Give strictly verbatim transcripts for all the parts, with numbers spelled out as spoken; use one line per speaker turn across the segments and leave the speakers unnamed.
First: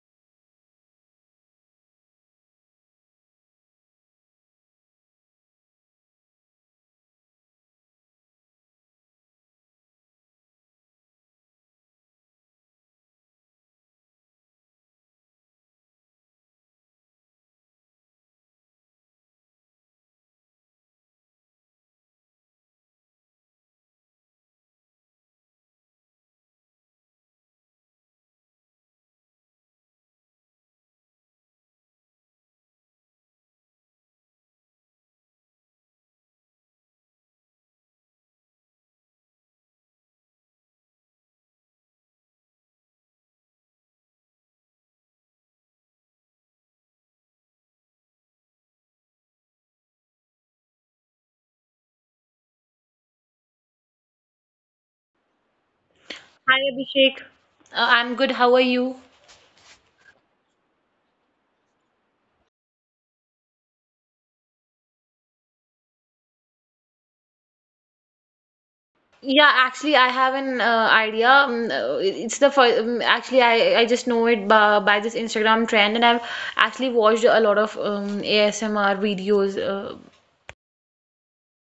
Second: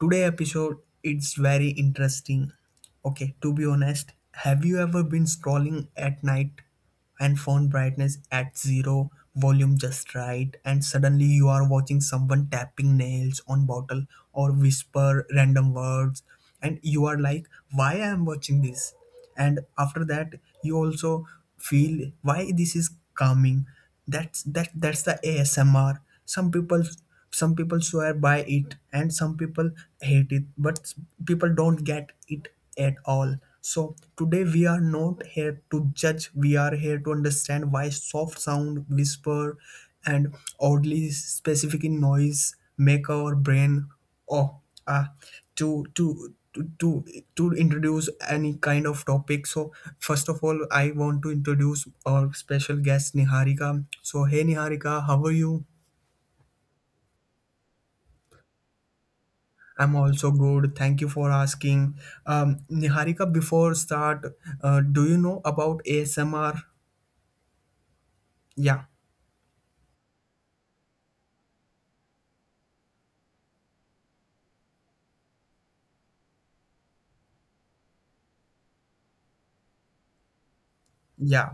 Today episode it's very interesting. Okay, to be honest, have you ever been scrolling at night and phone brightness at zero, volume just right, and suddenly you are watching someone tapping nails on bottle or whisper random words and you are like, why I am watching this? And after that you also feel why this is calming. That's that that's the asmr. Some people some people swear by it and some people hate it, but people don't get it at all. So today we are not here to judge, we are here to understand why soft sound whisper and oddly specific noise make our brain. Oh uh, to to to to to introduce any kind of topic. So first of all I want to introduce our special guest niharika. So hey niharika, how are you?
Hi, Abhishek. Uh, I'm good. How are you?
I'm also good, thank you for asking. um Niharika, before start, uh, do you know about asmr? Yeah,
Yeah, actually, I have an uh, idea. Um, uh, It's the first. Um, actually, I I just know it by, by this Instagram trend, and I've actually watched a lot of um, A S M R videos. Uh,
yeah,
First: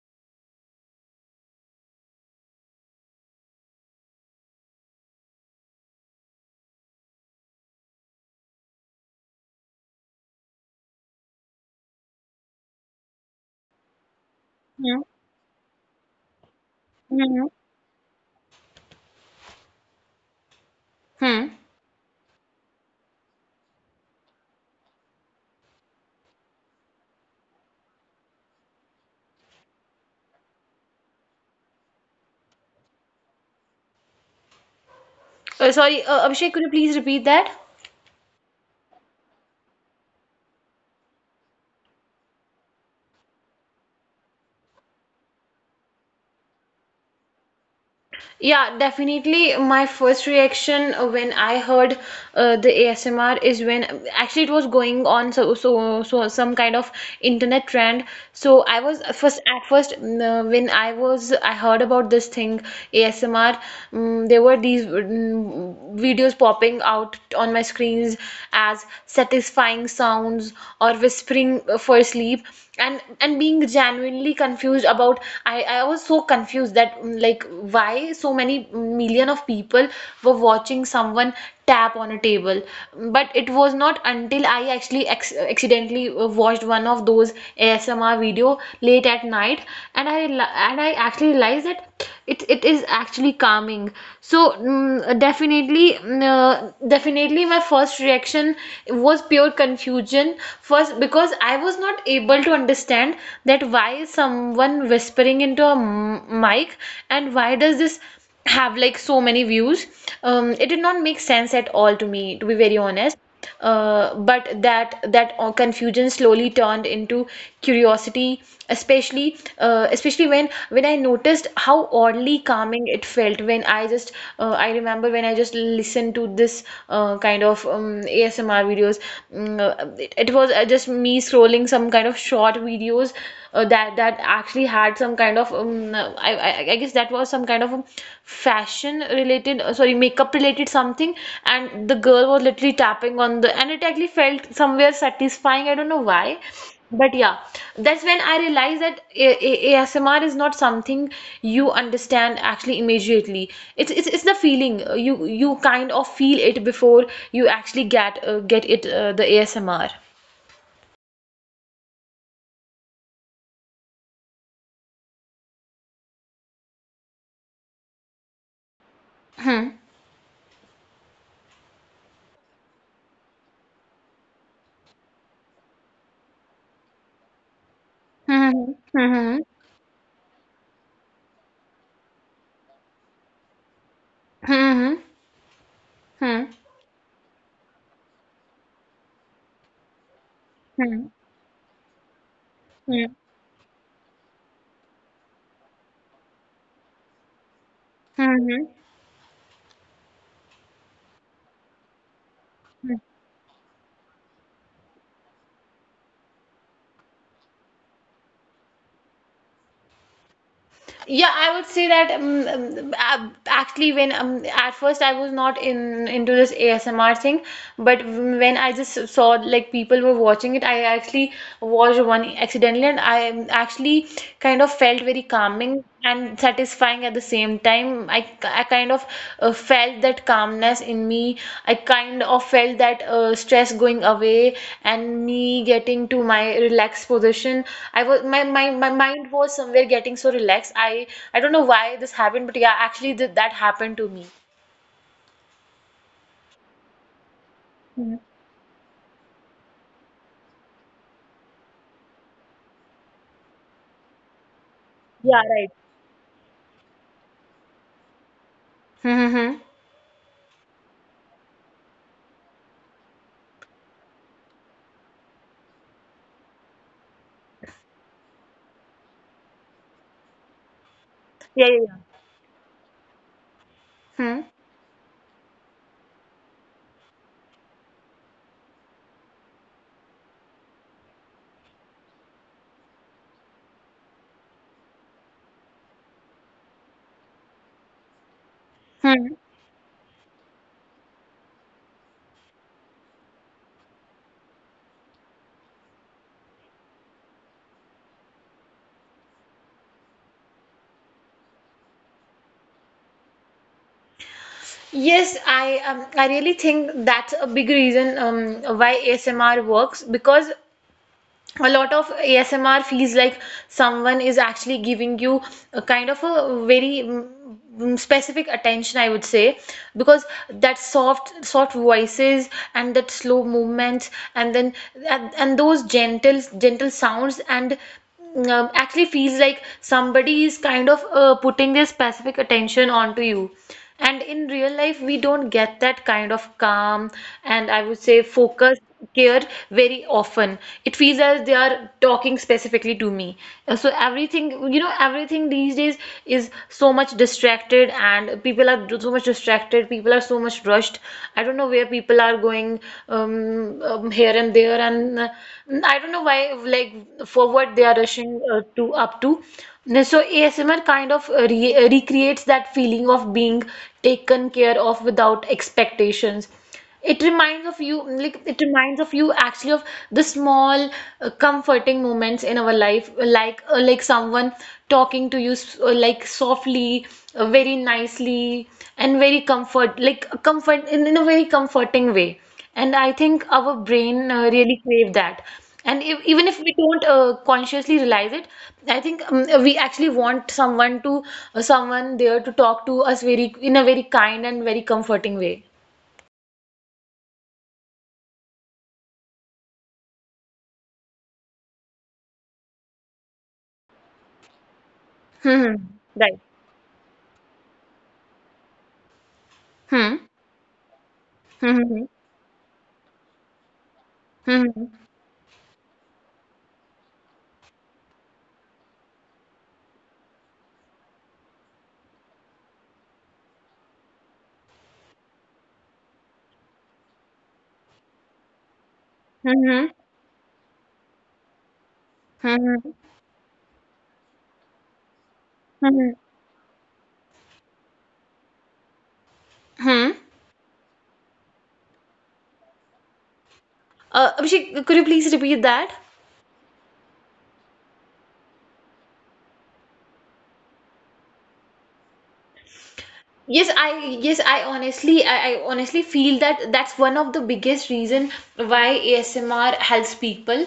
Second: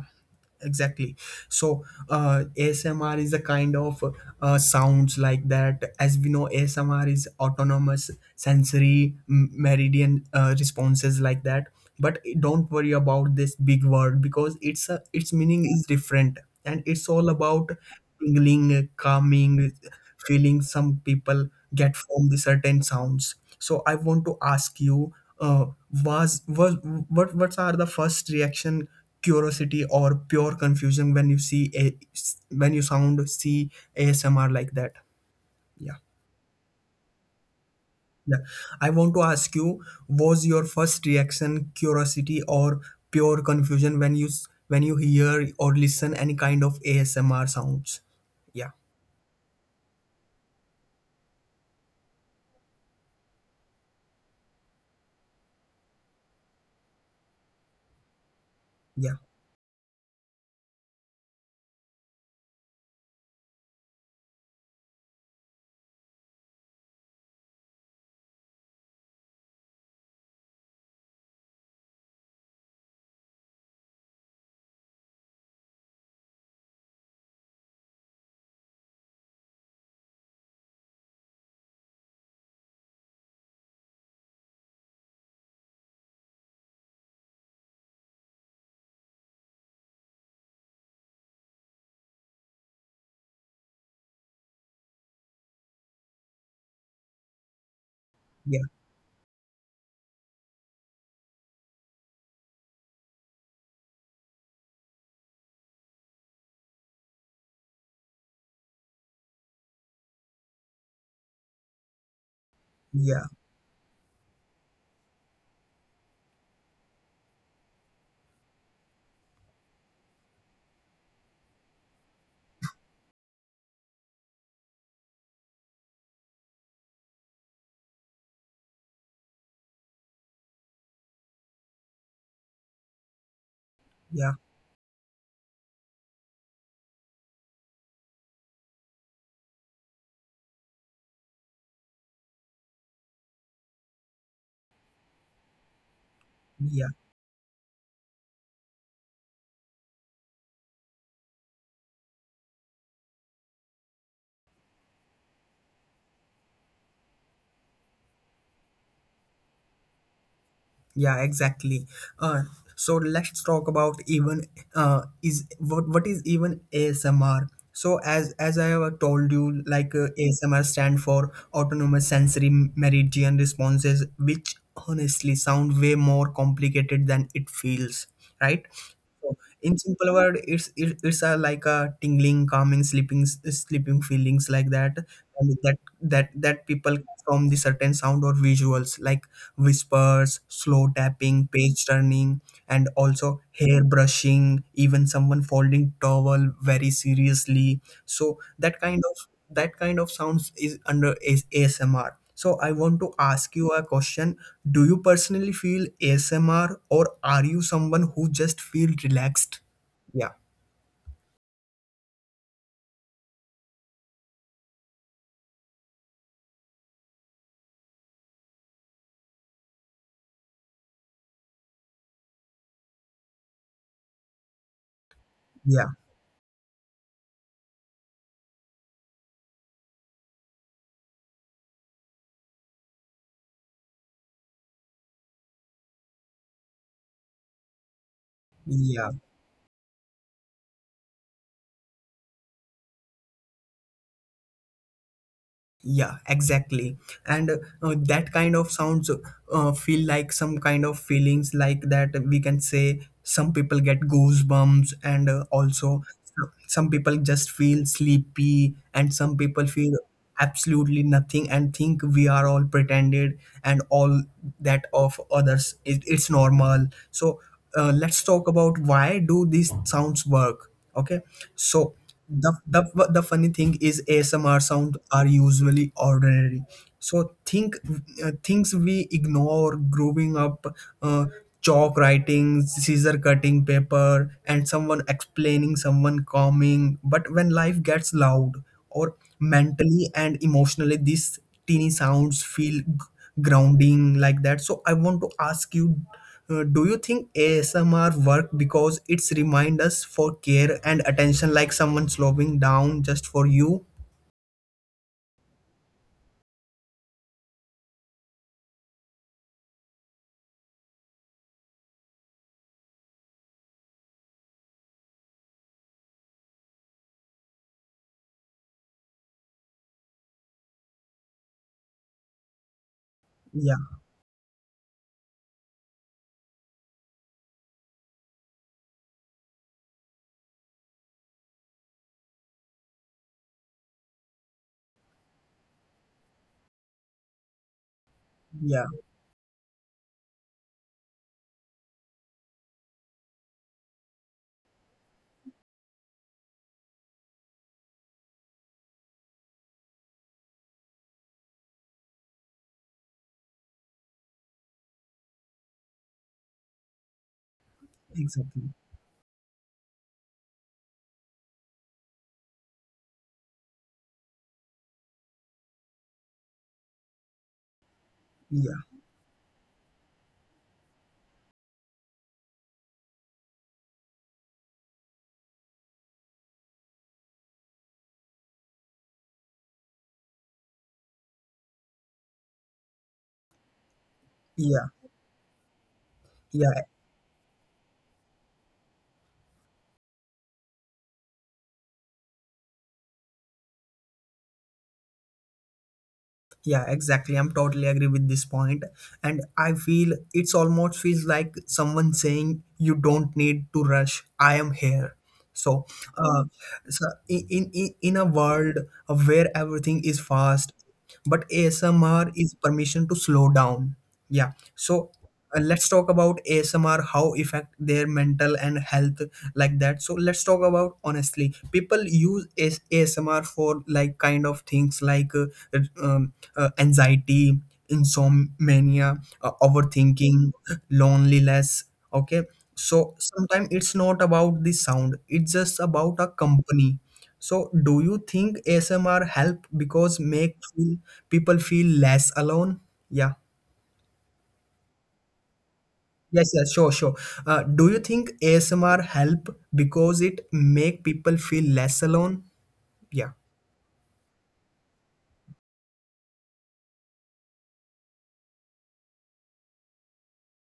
exactly. So uh, asmr is a kind of uh, sounds like that. As we know, asmr is autonomous sensory m- meridian uh, responses like that, but don't worry about this big word because it's a, its meaning is different. And it's all
Mm-hmm. Hmm.
about tingling calming feeling some people
Hmm.
get from the certain sounds. So I want to ask you, uh, was was what what are the first reaction, curiosity or pure confusion, when you see a, when you sound see asmr like that?
Uh,
Yeah,
sorry, uh, Abhishek, could you please repeat that?
yeah, I want to ask you, was your first reaction curiosity or pure confusion when you s- when you hear or listen any kind of asmr sounds? Yeah,
Yeah, definitely. My first reaction uh, when I heard uh, the A S M R is when actually it was going on so so so some kind of internet trend. So I was
yeah,
first at first mm, uh, when I was I heard about this thing A S M R. Mm there were these mm, videos popping out on my screens as satisfying sounds or whispering uh, for sleep, and and being genuinely confused about— I I was so confused that, mm, like, why so many million of people were watching someone tap on a table. But it was not until I actually ex- accidentally uh, watched one of those A S M R video late at night, and I rela- and I actually realized that it it is actually calming. So, mm, definitely, mm, uh, definitely, my first reaction
yeah,
was pure confusion. First, because I was not able to understand that why some someone whispering into a m- mic, and why does this have like so many views? Um, it did not make sense at all to me, to be very honest.
yeah,
Uh, but that that uh, confusion slowly turned into curiosity, especially uh, especially when when I noticed how oddly calming it felt when I just— uh, I remember when I just listened to this, uh, kind of um, ASMR videos. Mm, uh, it, it was, uh, just me scrolling some kind of of short videos uh, that that
yeah,
actually had some kind of— um, I, I I guess that was some kind of, um, fashion related— uh, sorry, makeup related something, and the girl was literally tapping on the— and it actually felt somewhere satisfying. I don't know why,
yeah.
but yeah, that's when I realized that A- A- ASMR is not something you understand actually immediately. It's it's, it's the feeling. Uh, you you kind of feel it before you actually get uh, get it, uh, the A S M R.
Yeah, exactly. Uh, so let's talk about even, uh, is what what is even A S M R? So as as I have told you,
Hmm.
like uh, A S M R stand for autonomous sensory meridian responses, which honestly sound way more complicated than it feels, right?
Mhm,
So
mhm,
in simple word, it's it, it's a, like a tingling, calming, sleeping, sleeping feelings like that,
mhm,
and that that that
mhm,
people get from the certain sound or visuals like whispers, slow
mhm,
tapping, page turning, and also
mhm,
hair brushing, even someone folding towel very seriously. So that
mhm,
kind of, that kind of sounds is under is A S M R. So I want to
mhm.
ask you a question. Do you personally feel A S M R or are you someone who just feel relaxed? Yeah,
Yeah, I would say that, um, um, ab- actually, when, um, at first I was not in into this A S M R thing, but when I just saw like people were watching it, I actually watched one accidentally, and I, um, actually kind of felt very
yeah,
calming and satisfying at the same time. time I, I kind of uh, felt that calmness in me. I kind of felt that uh, stress going away, and me getting to my relaxed position. I was— my, my
yeah.
my mind was somewhere getting so relaxed. I I don't know why this happened, but yeah, actually th that happened to me.
Yeah, exactly. And uh, uh, that
Mhm.
kind of sounds uh, feel like some kind of feelings like that. We can say some people get goosebumps, and uh,
Yeah, right.
also some people just feel sleepy, and some people
Mm-hmm.
feel absolutely nothing and think we are all pretended and all that of others. It, it's normal. So uh, let's talk about why do these sounds work. Okay,
Yeah,
so
yeah, yeah.
the, the the funny thing is A S M R
Hmm.
sound are usually ordinary. So think uh, things we ignore growing up, uh, chalk writing, scissor cutting paper, and someone explaining, someone calming. But when life gets loud, or
Hmm.
mentally and emotionally, these teeny sounds feel g- grounding like that. So I want to ask you, uh, do you think A S M R work because it's remind us for care and attention, like someone slowing down just for you?
Yes, I um, I really think that's a big reason, um, why A S M R works, because a lot of A S M R feels like someone is actually giving you a kind of a very, mm, mm, specific attention, I would say, because that soft, soft voices and that slow
Yeah,
movements, and then, and, and those gentle, gentle sounds, and— Mm, um, actually feels like somebody is kind of uh, putting their specific attention onto you. And in real life, we don't get that kind of calm, and I would say
yeah,
focus, care, very often. It feels as they are talking specifically to me. Uh, So everything, you know, everything these days is so much distracted, and people are so much distracted. People are so much brushed. I don't know where people are going, um, um, here and there, and uh, I don't know why, like, for what they are rushing
exactly.
uh, to up to. So A S M R kind of uh, re uh, recreates that feeling of being taken care of without expectations. It reminds of you, like
Yeah,
it reminds of you actually of the small, uh, comforting moments in our life, like— uh, like someone talking to you s- uh, like softly, uh, very nicely, and very comfort, like uh, comfort in, in a very comforting way. And I think our brain uh,
yeah,
really crave that. And if, even
yeah,
if we don't uh, consciously realize it, I think, um, we actually want someone to— uh, someone there to talk to us very in a very kind and very comforting way.
yeah, exactly. I'm totally agree with this point. And I feel it's almost feels like someone saying you don't need to rush. I am here. So,
Hmm. Hmm.
uh,
Right.
so in, in in in a world where everything is
Hmm.
fast, but A S M R
Hmm.
is permission to slow down. Yeah.
Hmm.
So uh, let's talk about A S M R, how affect their mental and health like that. So let's talk about honestly, people use A S- A S M R for like kind of things like uh, um, uh, anxiety, insomnia, uh,
Hmm. Hmm.
overthinking, loneliness. Okay.
Hmm.
So sometimes it's not about the sound; it's just
Hmm. Hmm. Hmm.
about a company. So do you think A S M R help because
Hmm.
make feel- people feel less alone? Yeah.
Uh, Abhishek, could you please repeat that?
Yes, yes, sure, sure. Uh, do you think A S M R help because it make people feel less alone? Yeah,
Yes, I yes, I honestly— I, I honestly feel that that's one of the biggest reason why A S M R helps people,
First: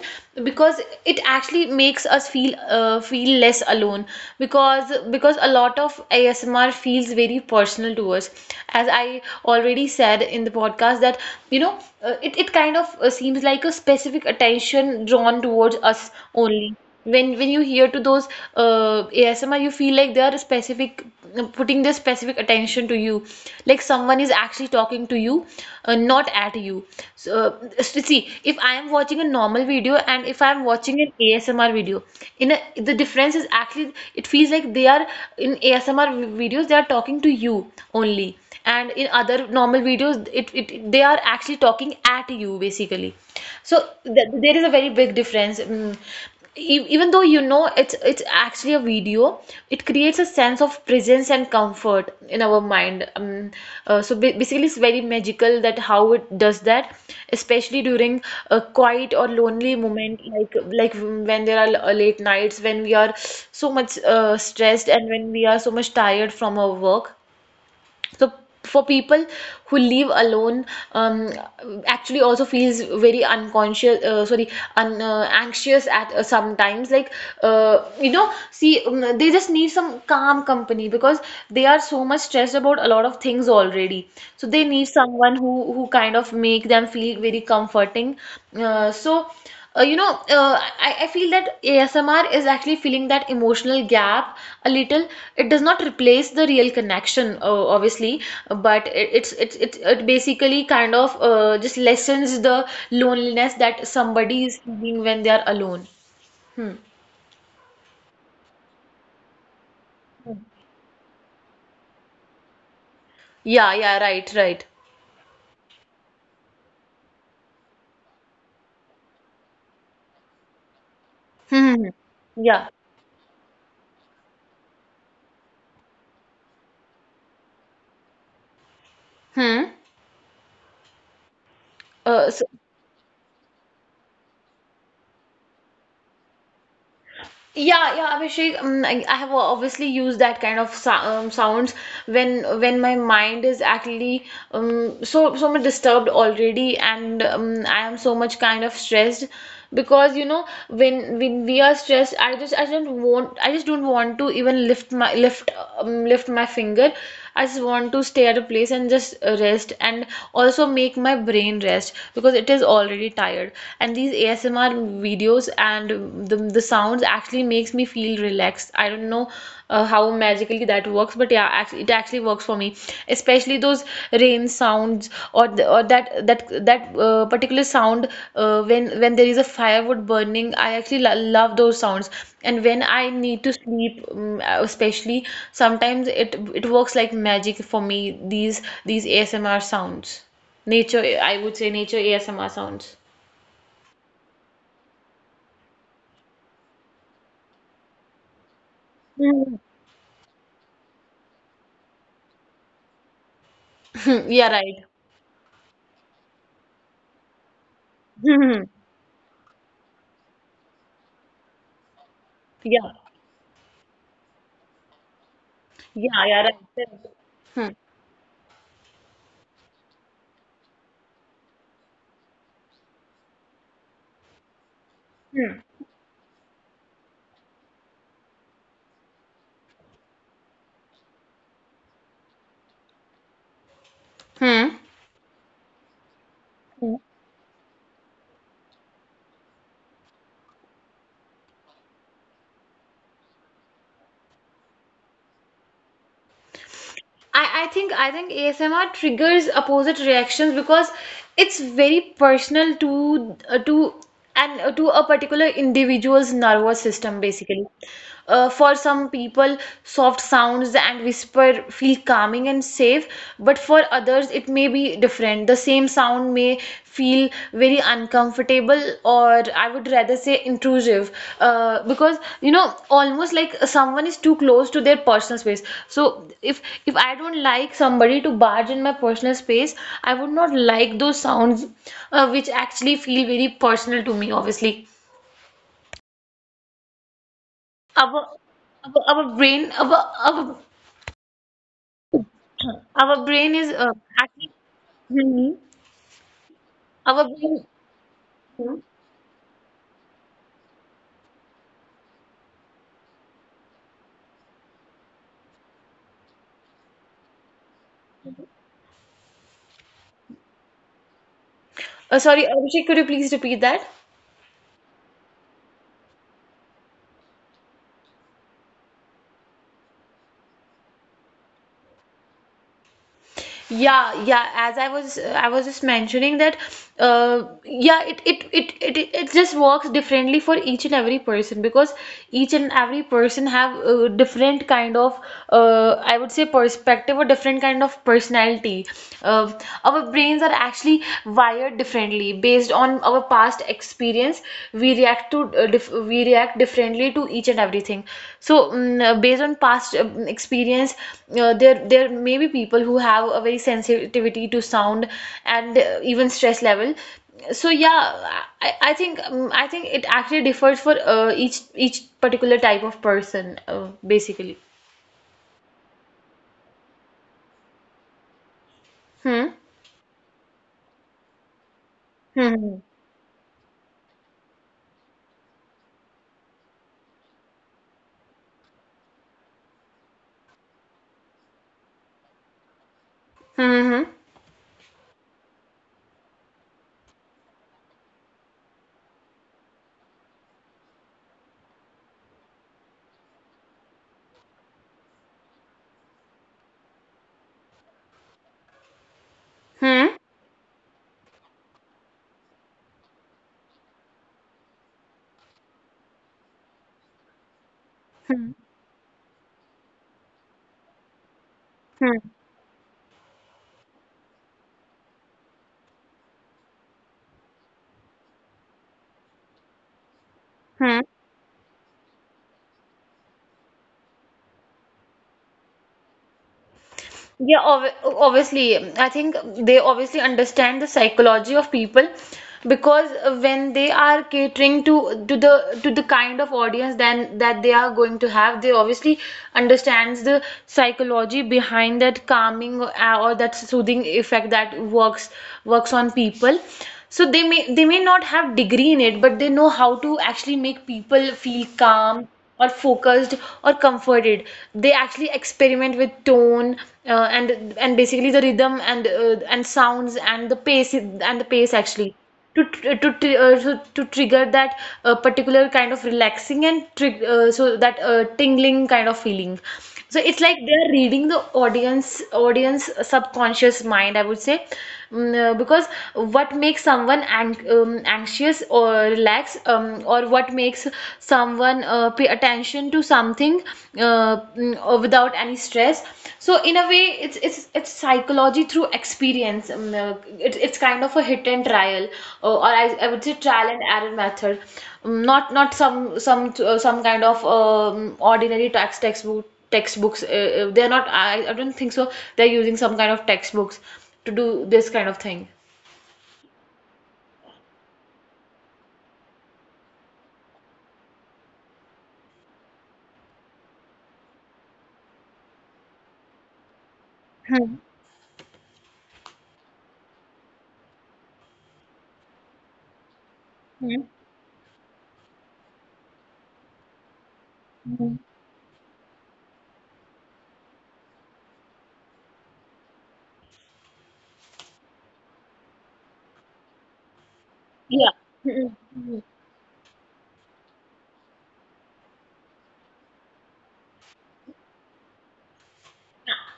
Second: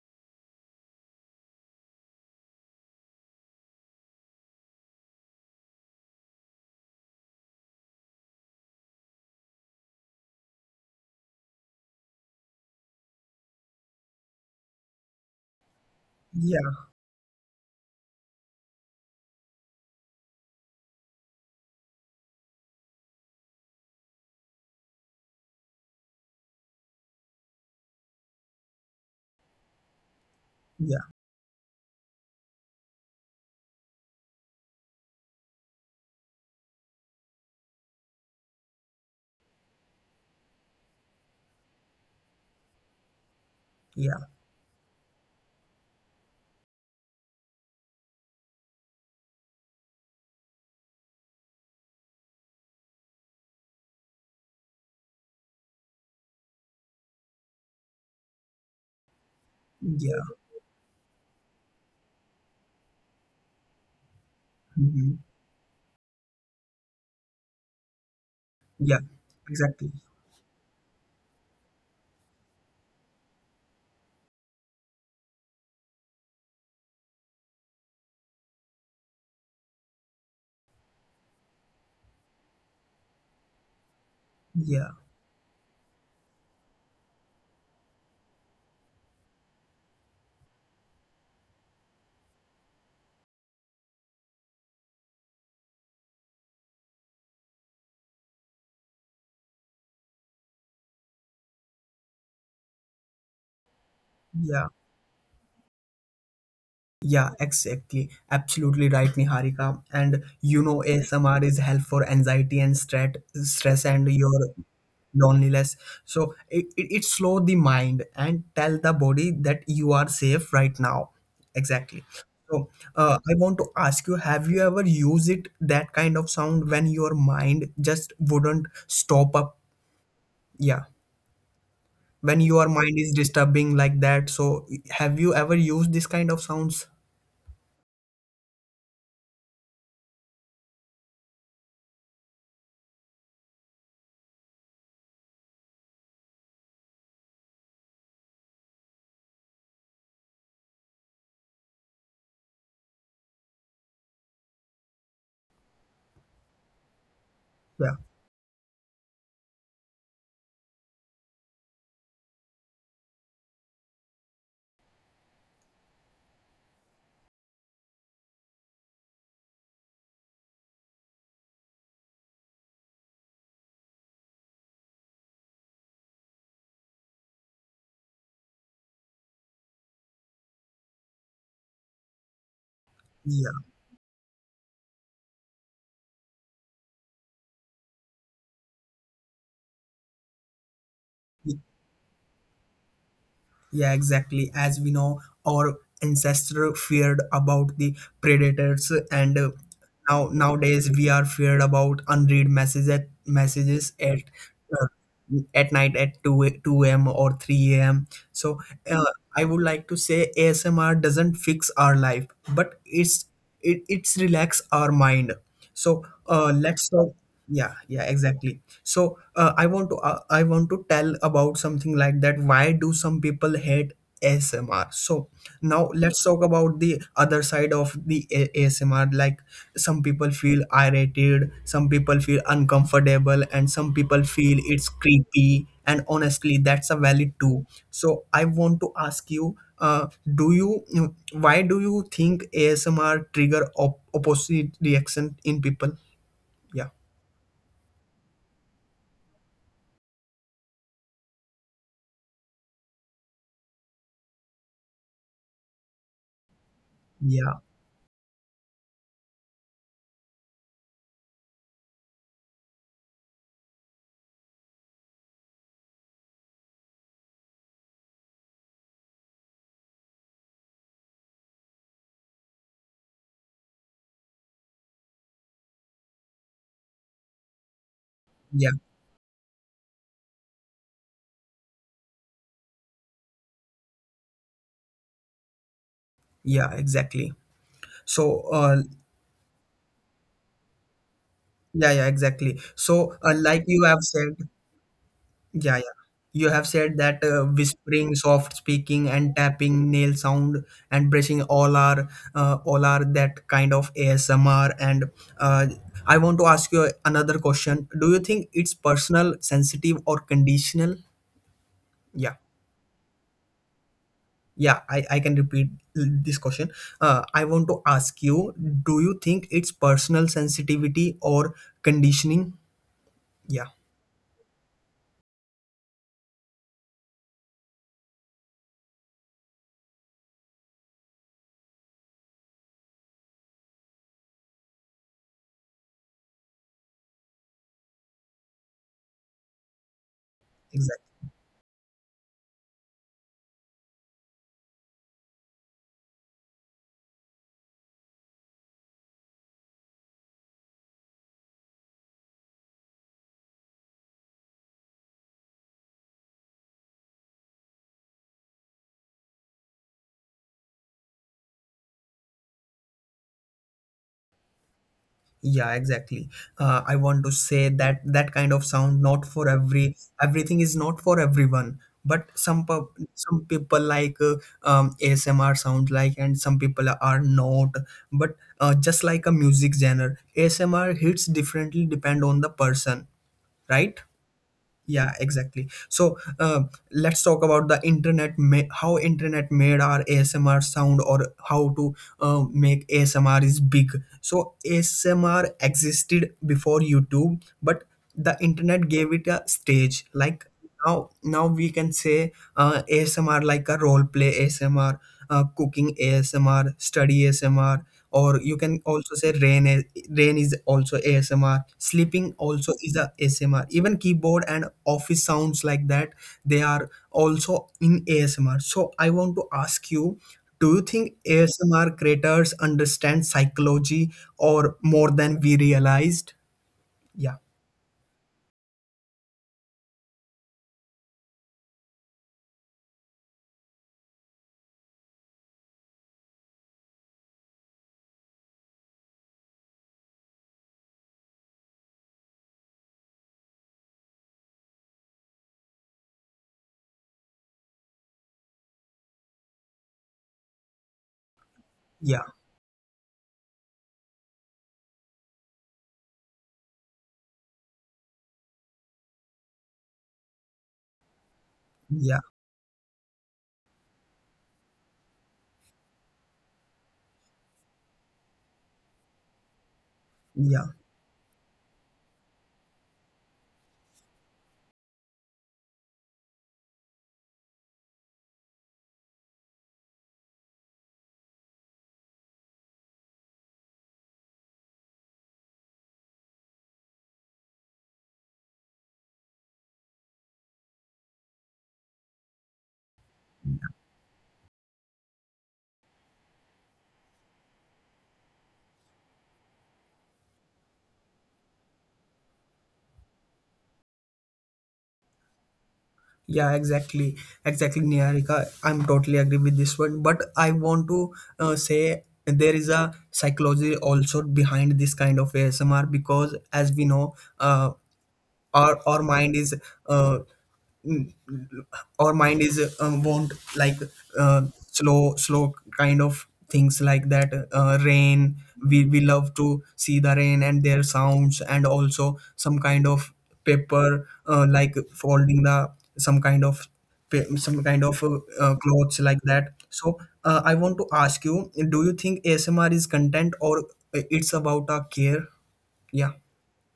because it actually makes us feel uh, feel less alone, because because a lot of A S M R feels very personal to us, as I already said in the podcast, that you know, uh, it it kind of, uh, seems like a specific attention drawn towards us only.
yeah,
When when you hear to those, uh, A S M R, you feel like they are specific, putting their specific attention to you, like someone is actually talking to you, uh, not at you. So, uh, so see, if I am watching a normal video, and if I am
yeah,
watching an A S M R video, in a, the difference is actually it feels like they are— in A S M R videos they are talking to you only, and in other normal videos, it, it they are actually talking at you, basically. So
yeah,
th there is a very big difference. Mm e- even though, you know, it's it's actually a video, it creates a sense of presence and comfort in our mind. Um, uh, so ba- basically, it's very magical that how it does that, especially during a quiet or lonely
yeah,
moment, like— like when there are l- uh, late nights when we are so much uh, stressed,
mhm,
and when we are so much tired from our work, so for
yeah,
people who
exactly.
live alone, um, actually also feels very unconscious— uh, sorry, un, uh, anxious at, uh, sometimes, like, uh, you know, see, um, they just need some calm company, because they are so much stressed about a lot of things already, so they
Yeah,
need someone who who kind of make them feel very comforting. Uh, so, uh, you know, uh, I, I feel that A S M R is actually filling that emotional gap a little. It does not replace the real connection, uh, obviously, but it, it's it's it, it basically kind of uh, just lessens the loneliness that somebody
yeah.
is feeling when they are alone. Hmm.
Yeah, exactly. Absolutely right, Niharika. And you know, A S M R is help for anxiety and stress, stress
Yeah,
and
yeah,
your
right, right.
loneliness. So it, it, it slow the mind and tell the body that you are safe right now. Exactly.
Hmm.
So
Yeah.
uh, I want to ask you, have you ever used it that kind of sound when your mind just wouldn't stop up?
Hmm.
Yeah. When
Uh, so,
your mind is disturbing like that. So have you ever used this kind of sounds?
Yeah, yeah, Abhishek. Um, I, I have obviously used that kind of sou- um, sounds when when my mind is actually, um, so so much disturbed already, and, um, I am so much kind of stressed, because you know when when we are stressed, I just I don't want— I just don't want to even lift my lift, um, lift my finger. I just
Yeah.
want to stay at a place and just rest, and also make my brain rest, because it is already tired. And these A S M R videos videos, and the, the sounds actually makes me feel relaxed. I don't know uh, how magically that works, but yeah, act- it actually works for me. Especially those rain sounds, or the, or that that that uh, particular sound, uh, when when there is a firewood burning. I actually lo- love those sounds. And when I
Yeah.
need to sleep, um, especially sometimes it it works like magic for me. These these A S M R sounds, nature. I would say nature A S M R sounds.
Yeah, exactly. As we know, our ancestor feared about the predators, and uh,
Mm.
now nowadays we are feared about unread messages at messages at
Yeah,
uh,
right.
at night at two a- two a m or three a m. So
Hmm.
uh, I would like to say A S M R doesn't fix our life, but
Yeah.
it's it it's relax our mind. So
Yeah.
uh,
Yeah.
let's
Right.
talk. Yeah,
Hmm.
yeah, exactly. So uh, i want to uh, I want to tell about something like that. Why do some people hate asmr? So
Hmm.
now let's talk about the other side of the A- asmr. Like some people feel irritated, some people feel uncomfortable and some people feel it's
Hmm.
creepy, and honestly that's a
Hmm.
valid too. So I want to ask you, uh, do you why do you think asmr trigger op- opposite reaction in people? Yeah,
I, I think I think A S M R triggers opposite reactions because it's very personal to— uh, to and uh, to a particular individual's nervous system,
yeah,
basically. Uh, for some people, soft sounds and whisper feel calming and safe, but for others it may be different. The same sound sound may feel very uncomfortable, or I would rather say intrusive, uh, because you know, almost like someone is too close to their personal space. So if if I don't like somebody to
yeah,
barge in my personal space, I would not like those sounds, uh, which actually feel very personal to me, obviously.
yeah, exactly.
Our
So, uh,
our, our brain our, our
yeah, yeah, exactly. So, uh,
our
like
brain
you
is
have
uh,
said,
actually
yeah, yeah, you have said that
Our
uh,
brain
whispering, soft speaking, and tapping, nail sound, and brushing all are uh, all are that kind of A S M R. And uh, I want to ask you another question. Do you think it's personal, sensitive, or conditional? Yeah.
uh, sorry, Abhishek, could you please repeat that?
Yeah, I, I can repeat this question. Uh, I want to ask you, do you think it's personal sensitivity or conditioning? Yeah,
Yeah, yeah. As I was, I was just mentioning that, uh, yeah, it it it it it just works differently for each and every person, because each and every person have a different kind of, uh, I would say perspective, or different kind of personality. Uh, our brains are
exactly.
actually wired differently based on our past experience experience We react to uh, dif we react differently to each and everything. So mm, uh, based on past uh, experience, uh, there there may be people who have a very sensitivity to sound, and uh, even stress level. So yeah, I, I think um, I think it actually differs for uh, each each particular type of person, uh, basically.
Yeah, exactly. Uh, I want to say that that kind of sound not for
Hmm
every everything is not for everyone, but some pub,
hmm.
some people like uh, um, A S M R sounds like, and some people are not. But uh, just like a music genre, A S M R hits differently depend on the person, right?
Hmm hmm
Yeah, exactly. So uh, let's talk about the internet, ma- how internet made our asmr sound, or how to uh, make asmr is big. So asmr existed before youtube, but the internet gave it a stage
hmm.
like now. Now we can say uh, asmr like a role play asmr, uh, cooking A S M R, study A S M R, or you can also say rain. A- Rain is also A S M R. Sleeping also is a ASMR. Even keyboard and office sounds like that, they are also in A S M R. So I want to ask you, do you think A S M R creators understand psychology or more than we realized? Yeah,
Yeah, ob obviously, I think they obviously understand the psychology of people, because when they are catering to to the to the kind of audience then that they are going to have, they obviously understands the psychology behind that calming uh, or that soothing effect that works works on people. So they may they may not have degree in it, but they know how to actually make people feel
yeah,
calm or focused or comforted. They actually experiment with tone uh, and and basically the rhythm and uh, and sounds and the pace and the pace
yeah,
actually to tr- to tr- uh, to, to trigger that uh, particular kind of relaxing and trig uh, so that uh, tingling kind of feeling. So it's like
yeah.
they're reading the audience audience subconscious mind, I would say. Mm, uh, because what makes someone ang- um, anxious or relax, um, or what makes someone uh, pay attention to something, uh, mm, uh, without any stress. So in a way, it's it's it's psychology through experience. Um, uh, it, it's kind of a hit and trial, uh, or I, I would say trial and error method. Um, not not some some uh, some kind of um, ordinary text textbook textbooks uh, uh, they're not I, I don't think so they're using some kind of textbooks to do this kind of thing.
Yeah, exactly, exactly, Niharika. I'm totally agree with this one. But I want to uh, say there is a psychology also behind this kind of A S M R because, as we know, uh,
Hmm.
our our mind is uh, mm, our mind is um, won't like uh, slow slow kind of things like that. Uh, rain, we we love to see the rain and their sounds, and also some kind of paper, uh, like folding the some kind of pa- some kind of uh,
Yeah.
uh,
Mm.
clothes like
Mm.
that. So uh, I want to ask you, do you think asmr is content or uh, it's about a care? Yeah,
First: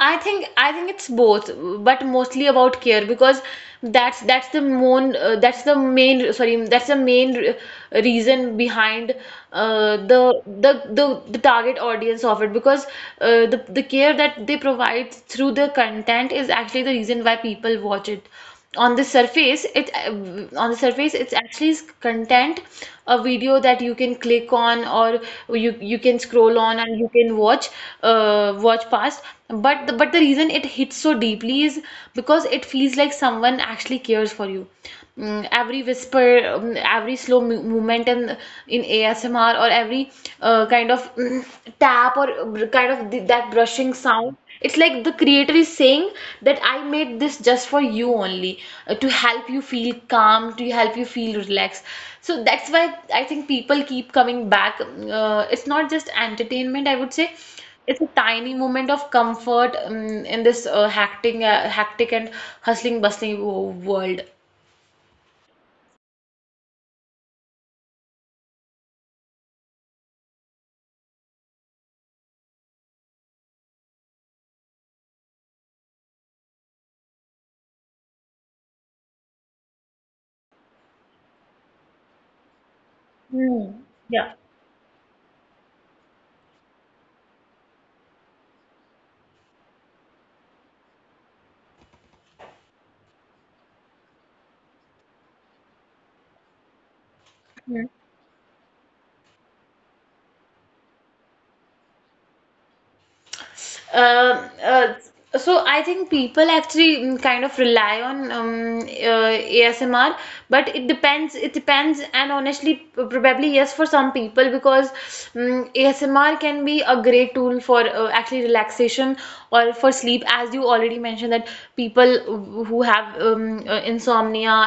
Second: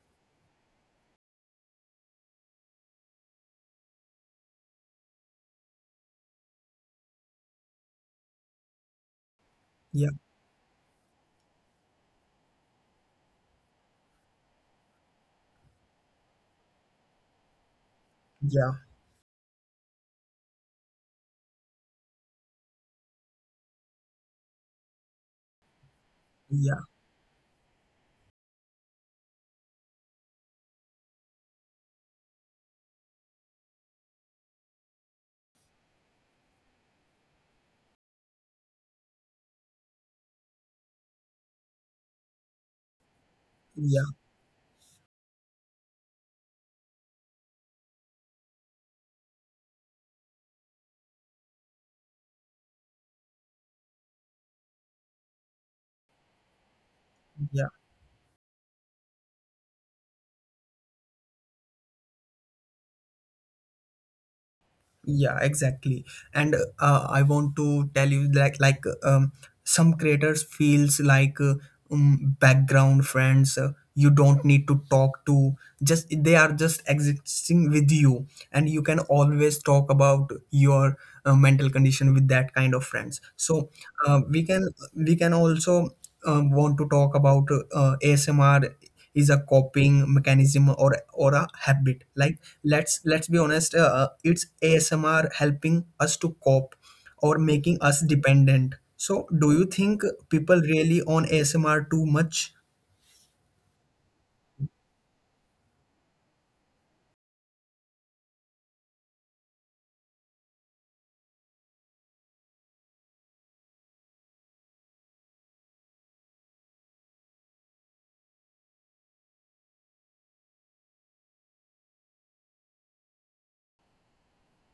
I think I think it's both, but mostly about care, because that's that's the main uh, that's the main, sorry, that's the main re reason behind uh,
yeah,
the, the the the target audience of it, because uh, the the care that they provide through the content is actually the reason why people watch it.
yeah,
On the surface it uh, on the surface it's actually content, a video that you can click on, or you you can scroll on
yeah,
and you can watch, uh, watch past. But the, but the reason it hits so deeply is because it feels like someone actually cares for you. Mm, every whisper, um, every slow mo- movement in, in A S M R, or every uh, kind of mm, tap or br- kind of th- that brushing
yeah,
sound. It's like the creator is saying that I made this just for you only, uh, to help you feel calm, to help you feel relaxed. So that's why I think people keep coming back. Mm, Uh, it's not just entertainment, I would say.
yeah,
It's a tiny moment of comfort um, in this uh, hectic, uh, hectic and hustling, bustling wo- world.
yeah, exactly. And uh, I want to tell you like like um, some creators feels like uh, um, background friends. Uh, you don't need to talk to, just they are just existing with you, and you can always talk about your uh, mental condition with that kind of friends. So
Hmm.
uh,
Yeah.
we can we can also um, want to talk about uh, A S M R is a coping mechanism or or a habit. Like let's let's be honest, uh, uh, it's A S M R helping us to cope or making
Hmm.
us dependent. So do you think people really on A S M R too much?
Um, uh, so I think people actually mm, kind of rely on um, uh, A S M R, but it depends. It depends, and honestly, p- probably yes for some people, because um, A S M R can be a great tool for uh, actually relaxation or for sleep, as you already mentioned that people who have um, uh, insomnia,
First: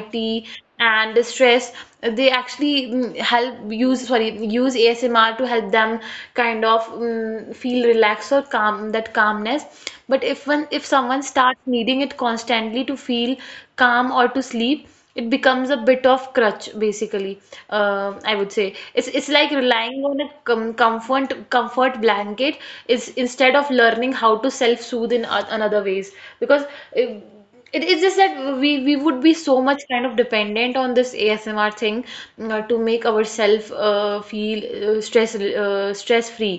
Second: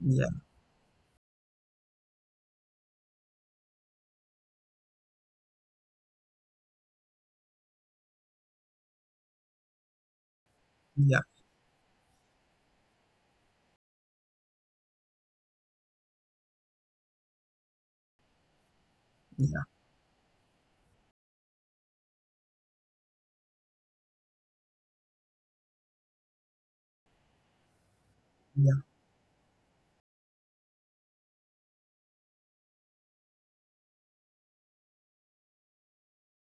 Yeah,
and stress, they actually mm, help use sorry use A S M R to help them kind of mm, feel relaxed or calm, that calmness. But if one if
yeah,
someone starts needing it constantly to feel calm or to sleep, it becomes a bit of crutch, basically. uh, I would say it's it's like
yeah,
relying on a com comfort comfort blanket, is instead of learning how to self-soothe in o- another ways. Because uh, it is just that we
yeah,
we would be so much kind of dependent on this A S M R thing, uh, to make ourselves uh, feel uh, stress uh, stress free.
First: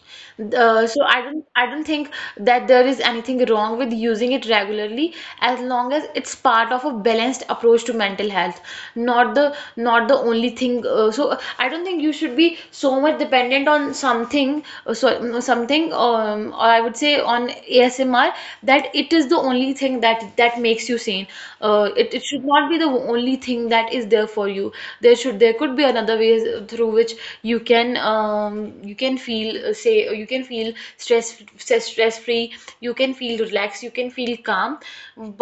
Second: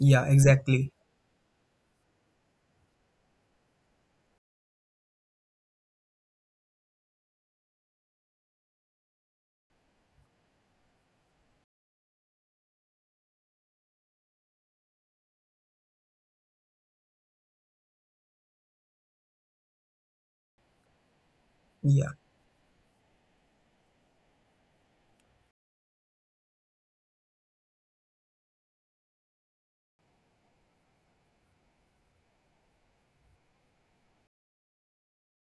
yeah,
Uh,
exactly.
so I don't I don't think that there is anything wrong with using it regularly, as long as it's part of a balanced approach to mental health, not the not the only thing. Uh, so I don't think you should be so much dependent on something, uh, so mm, something, um, or I would say on A S M R, that it is the only thing that that makes you sane. Uh,
Yeah,
it it should not be the only thing that is there for you. There should there could be another way through which you can um, you can feel uh, say you can feel stress stress free, you can feel relaxed, you can feel calm.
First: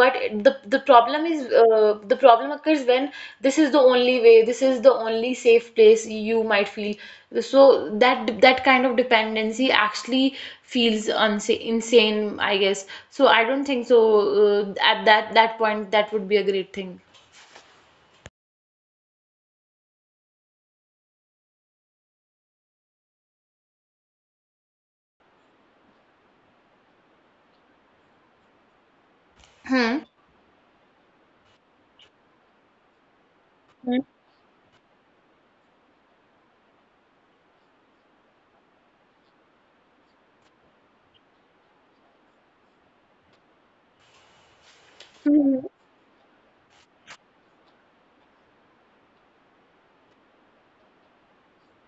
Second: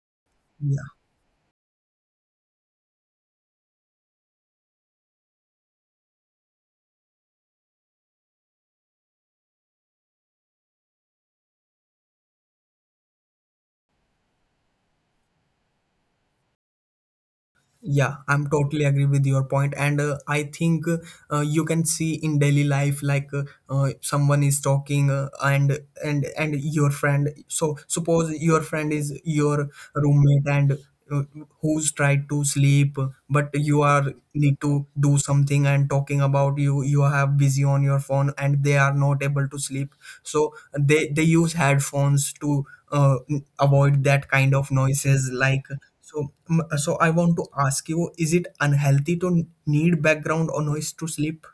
But the the
yeah.
problem is, uh, the problem occurs when this is the only way, this is the only safe place you might feel. So that that kind of dependency actually feels unsa- insane, I guess. So I don't think so, uh, at that that point that would be a great thing.
Yeah, I'm totally agree with your point, and uh, I think uh, you can see in daily life like uh, uh, someone is talking uh, and and and your friend. So suppose your friend is your
Hmm.
roommate and uh, who's tried to sleep, but you are need to do something and talking about you. You have busy on your phone and they are not able to sleep. So they they use headphones to uh, avoid that kind of noises like. So, mm, so I want to ask you, is it unhealthy to need background or noise to sleep?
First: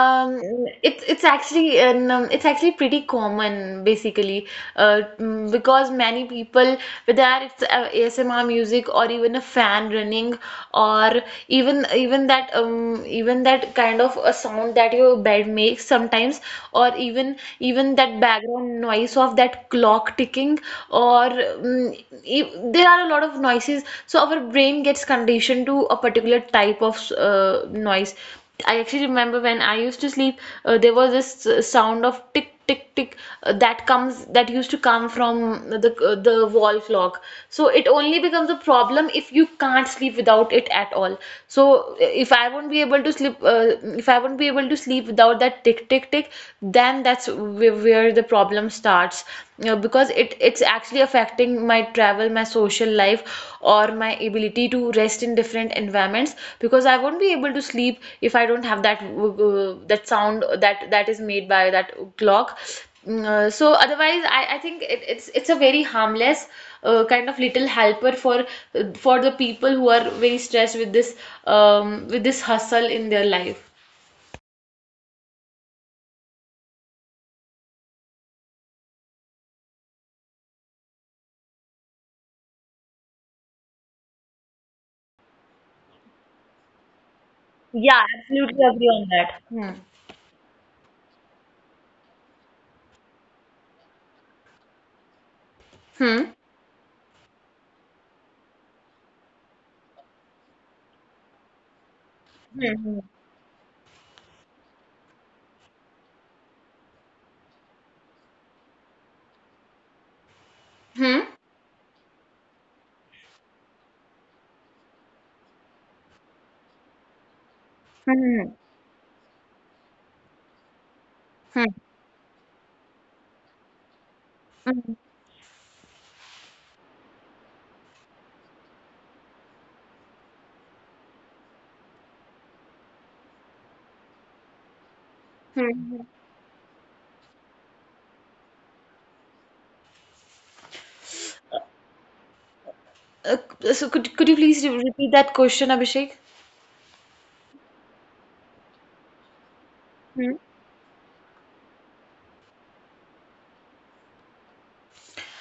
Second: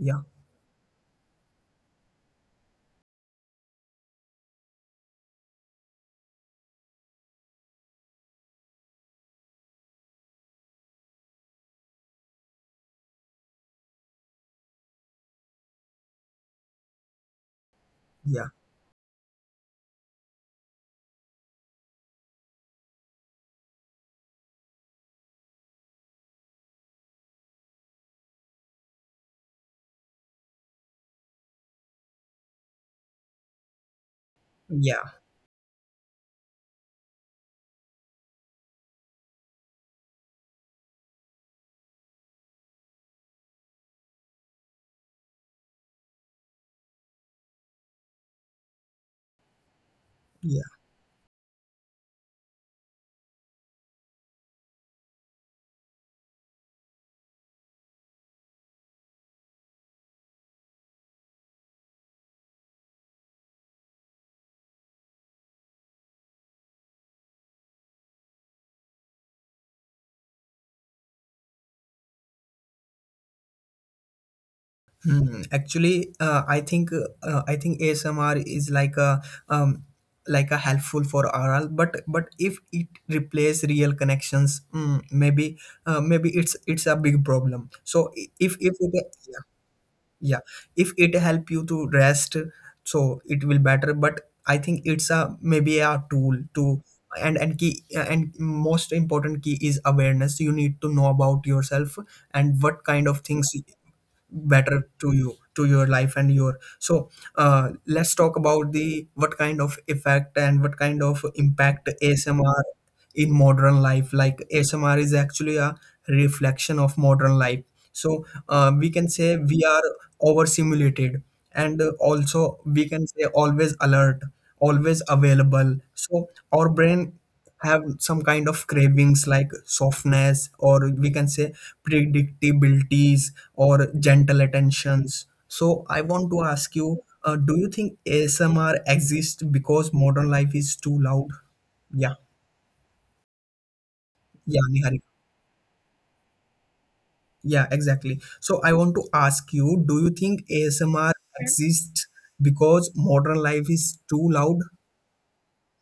Yeah,
it's it's actually an, um, it's actually pretty common, basically. Uh, mm, because many people, whether it's uh, A S M R music or even a fan running, or even even that um even that kind of a sound that your bed makes sometimes, or even even that
yeah,
background noise of that clock ticking, or um, e- there are a lot of noises, so our brain gets conditioned to a particular type of uh, noise. I actually remember when I used to sleep, uh, there was this uh, sound of tick tick tick, uh, that comes that used to come
yeah,
from the uh, the wall clock. So it only becomes a problem if you can't sleep without it at all. So uh, if I won't be able to sleep, uh, if I won't be able to sleep without that tick tick tick, then that's where, where the problem problem starts, you know, because it
yeah.
it's actually affecting my travel, my social life, or my ability to rest in different environments, because I won't be able to sleep if I don't have that uh, that sound that that is made by that clock. Mm, uh, so otherwise, I, I think it, it's it's a very harmless uh, kind of little helper for for the people who are very stressed with this um, with this hustle in their life.
Hmm. Actually, uh, I think uh, I think A S M R is like a um like a helpful for R L, but but if it replaces real connections, mm, maybe uh, maybe it's it's a big problem. So I- if if it,
Hmm
yeah if it help you to rest so it will better. But I think it's a maybe a
hmm.
tool to. And and key and most important key is awareness. You need to know about yourself and what kind of things better to you to your life and your so. Uh, let's talk about the what kind of effect and what kind of
Hmm
impact ASMR in modern life. Like ASMR is actually a reflection of modern life. So
hmm
uh, we can say we are overstimulated, and uh,
hmm.
also we can say always alert, always
Hmm.
available. So our brain have some kind of cravings like softness, or we can say predictabilities or gentle attentions. So I want
Hmm.
to ask you, uh, do you think ASMR exists because modern life is too loud? Yeah,
Uh, so could
yeah,
could you please
Niharika.
re- repeat that question, Abhishek?
Yeah, exactly. So I want to ask you, do you think
Hmm.
A S M R, okay, exists because modern life is too loud?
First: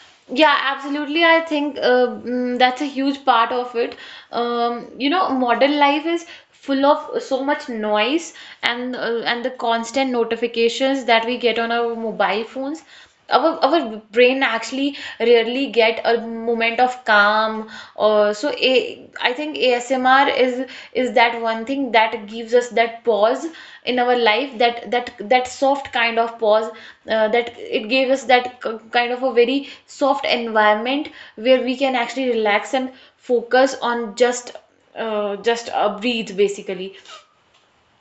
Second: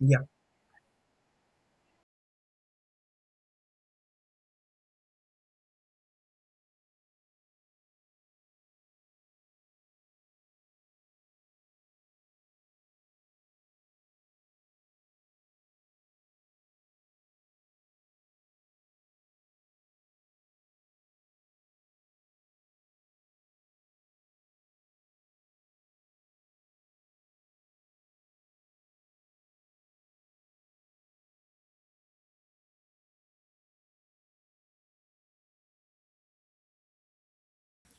Yeah,
Yeah, absolutely. I think uh, mm, that's a huge part of it. Um, you know, modern life is full of so much noise, and uh, and the constant notifications that we get on our mobile phones. Our our brain actually rarely get a moment of calm, or so a, I think A S M R is is that one thing that gives us that pause in our life, that that that soft kind of pause, uh, that it gave us that kind of a very soft environment where we can actually relax and focus on just uh, just a breathe, basically.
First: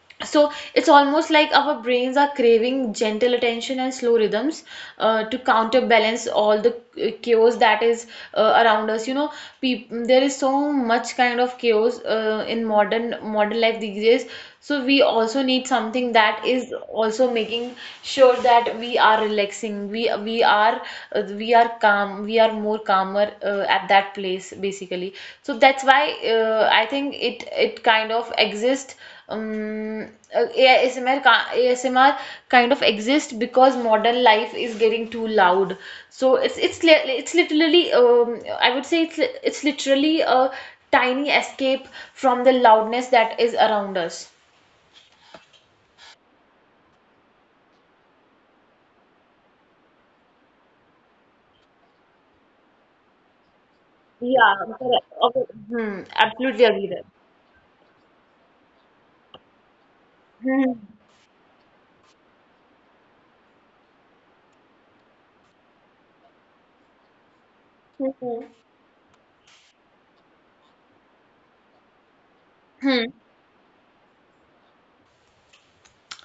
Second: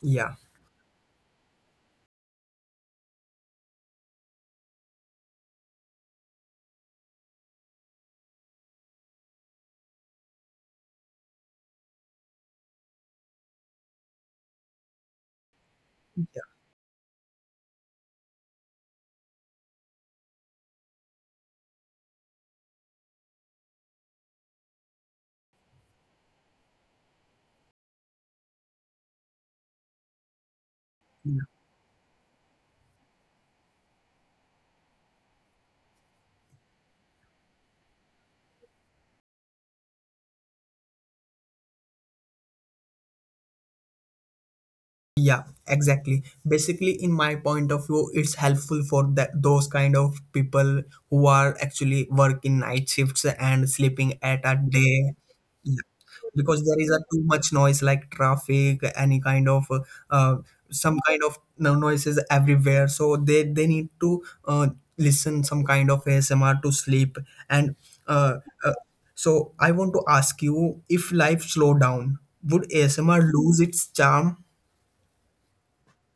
yeah,
So it's almost like our brains are craving gentle attention and slow rhythms uh, to counterbalance all the uh, chaos that is uh, around us. You know, peop there is so much kind of chaos uh, in modern modern life these days. So we also need something that is also making sure that we are relaxing. We we are uh, we are calm. We are more calmer uh, at that place basically. So that's why uh, I think it it kind of exists, um, uh, ASMR,
yeah,
ca- A S M R kind of exists because modern life is getting too loud. So it's it's li- it's literally um, I would say it's li- it's literally a tiny escape from the loudness that is around us.
yeah, exactly. Basically, in my point of view, it's helpful for that those kind of people who are actually working night shifts and sleeping at
Yeah,
a
correct.
day.
Okay. Hmm, absolutely
Because there
agree
is
there.
a too much noise like traffic, any kind of uh, uh,
Hmm.
some kind of no- noises everywhere. So they they need to uh, listen some kind of ASMR to sleep. And
Hmm.
uh, uh, so I want to ask you, if life slow down would
Hmm.
ASMR lose its charm?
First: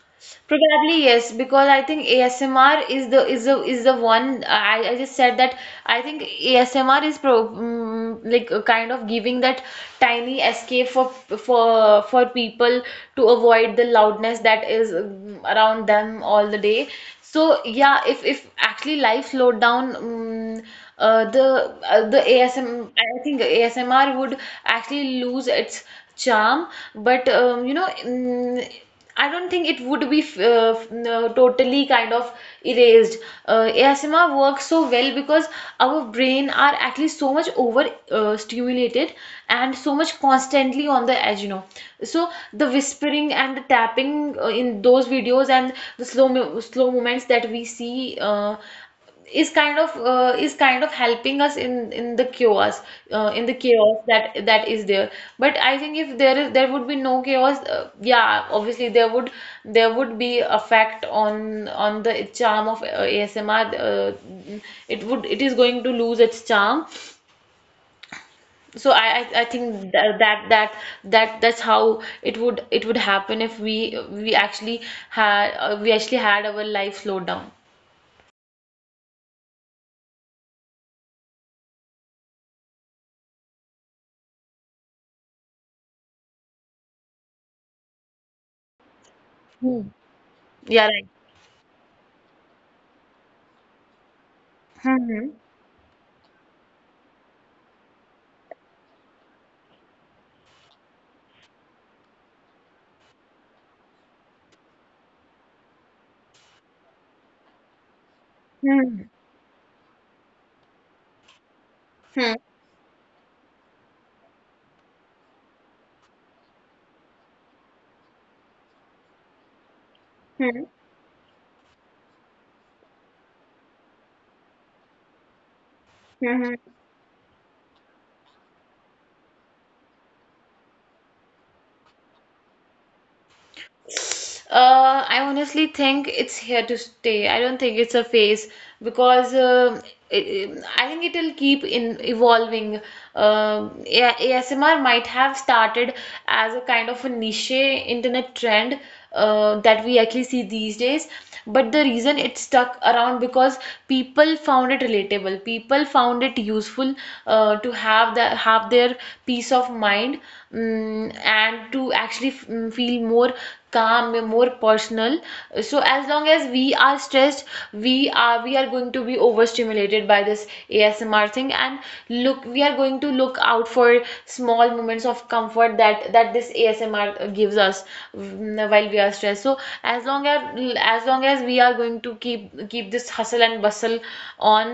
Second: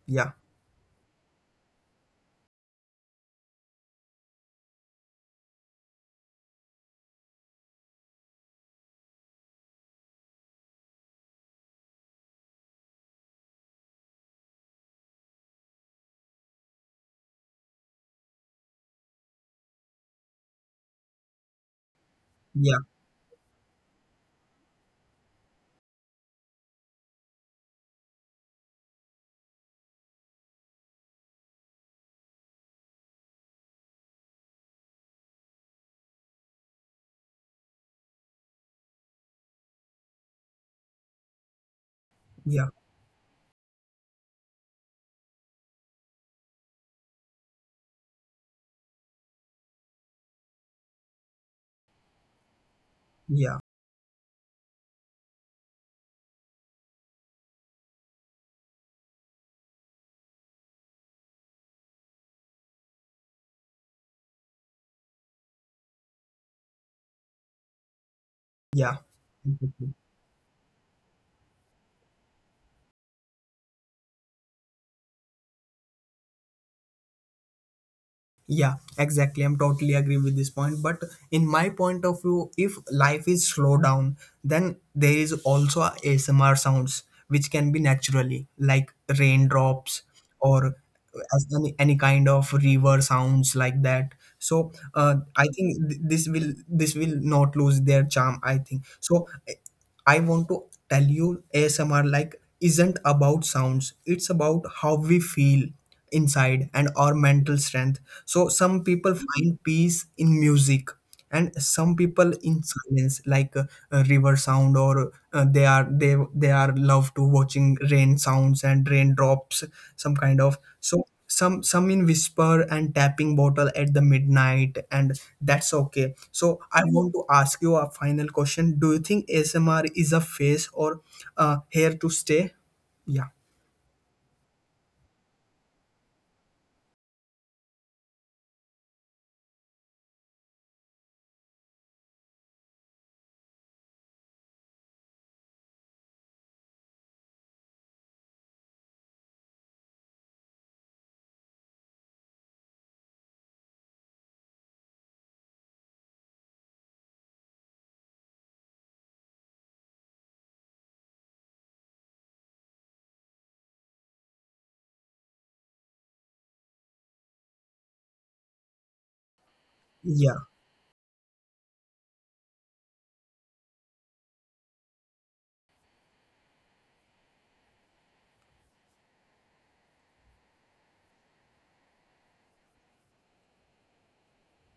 Yeah,
Probably yes, because I think A S M R is the is the is the one. I, I just said that I think A S M R is pro mm, like a kind of giving that tiny escape for for for people to avoid the loudness that is mm, around them all the day. So yeah, if if actually life slowed down, mm uh, the uh, the A S M
yeah,
I think A S M R would actually lose its charm. But um, you know. mm I don't think it would be uh, no, totally kind of erased. Uh, A S M R works so well because our brain are actually so much over uh, stimulated, and so much constantly on the edge, you know. So
yeah,
the whispering and the tapping uh, in those videos and the slow mo slow movements that we see uh, is kind of uh, is kind of helping us in in the chaos uh, in the
yeah,
chaos that that is there. But I think if there is there would be no chaos, uh, yeah, obviously there would there would be effect on on the charm of uh, A S M R. Uh, it would, it is going to lose its charm. So
yeah.
i i, I think that, that that that that's how it would it would happen if we we actually had uh, we actually had our life slowed down.
Yeah, exactly. I'm totally agree with this point. But in my point of view, if life is slow down, then there is also a ASMR sounds which can be naturally like
Hmm.
raindrops, or
Yeah, right.
as any, any kind of river sounds like that. So uh,
Hmm.
I think th- this will this will not lose their charm. I think so. I want to tell you A S M R like isn't about sounds. It's about how we feel inside and our mental strength. So some people find peace in music and some people in silence, like uh, a river sound, or uh, they are they they are love to watching rain sounds and raindrops, some kind of. So some some in whisper and tapping bottle at the midnight, and that's okay. So I want to ask you a final question, do you think ASMR is a phase or uh, here to stay? Yeah,
Uh, I honestly think it's here to stay. I don't think it's a phase, because um it, I think it'll keep in evolving. Uh, A- ASMR might have started as a kind of a niche internet trend uh, that we actually see these days, but the reason it stuck around because people found it relatable, people found it useful, person uh, to have that have their peace of mind. Mm, and to actually f- mm, feel more calm, more personal. So as long as we are stressed, we are we are going to be overstimulated by
yeah,
this ASMR thing, and look, we are going to look out for small moments of comfort that that this ASMR gives us, mm, while we are stressed. So as long as as long as we are going to keep keep this hustle and bustle on,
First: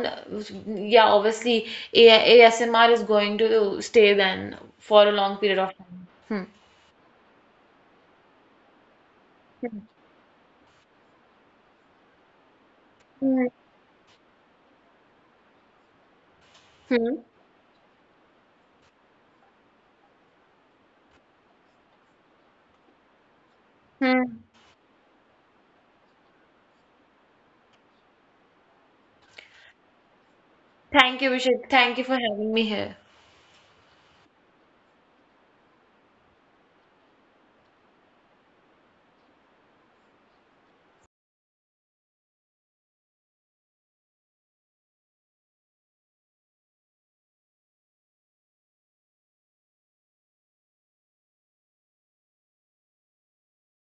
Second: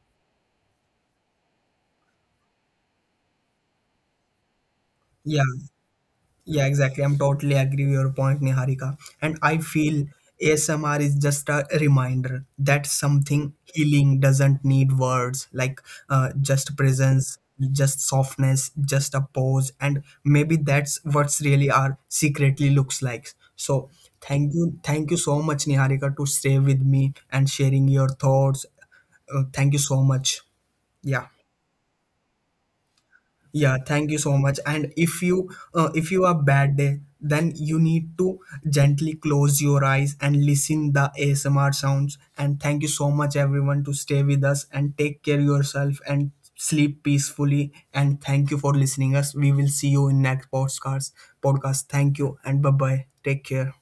yeah, obviously A ASMR is going to stay then for a long
yeah.
period of time. Hmm.
Yeah, exactly. I'm totally agree with your point, Niharika. And I feel A S M R is just a reminder that
Hmm.
something healing doesn't need words, like uh, just
Hmm.
presence, just softness, just a pause. And maybe that's what's really our secretly looks like. So
Hmm.
thank you, thank you so much, Niharika, to stay with me and sharing your thoughts. Uh, thank you so much.
Thank you,
Yeah.
Vishak. Thank you for having me here.
Yeah, thank you so much. And if you uh, if you are bad day, then you need to gently close your eyes and listen the A S M R sounds. And thank you so much everyone to stay with us and take care yourself and sleep peacefully. And thank you for listening us. We will see you in next podcast. Podcast. Thank you and bye bye. Take care.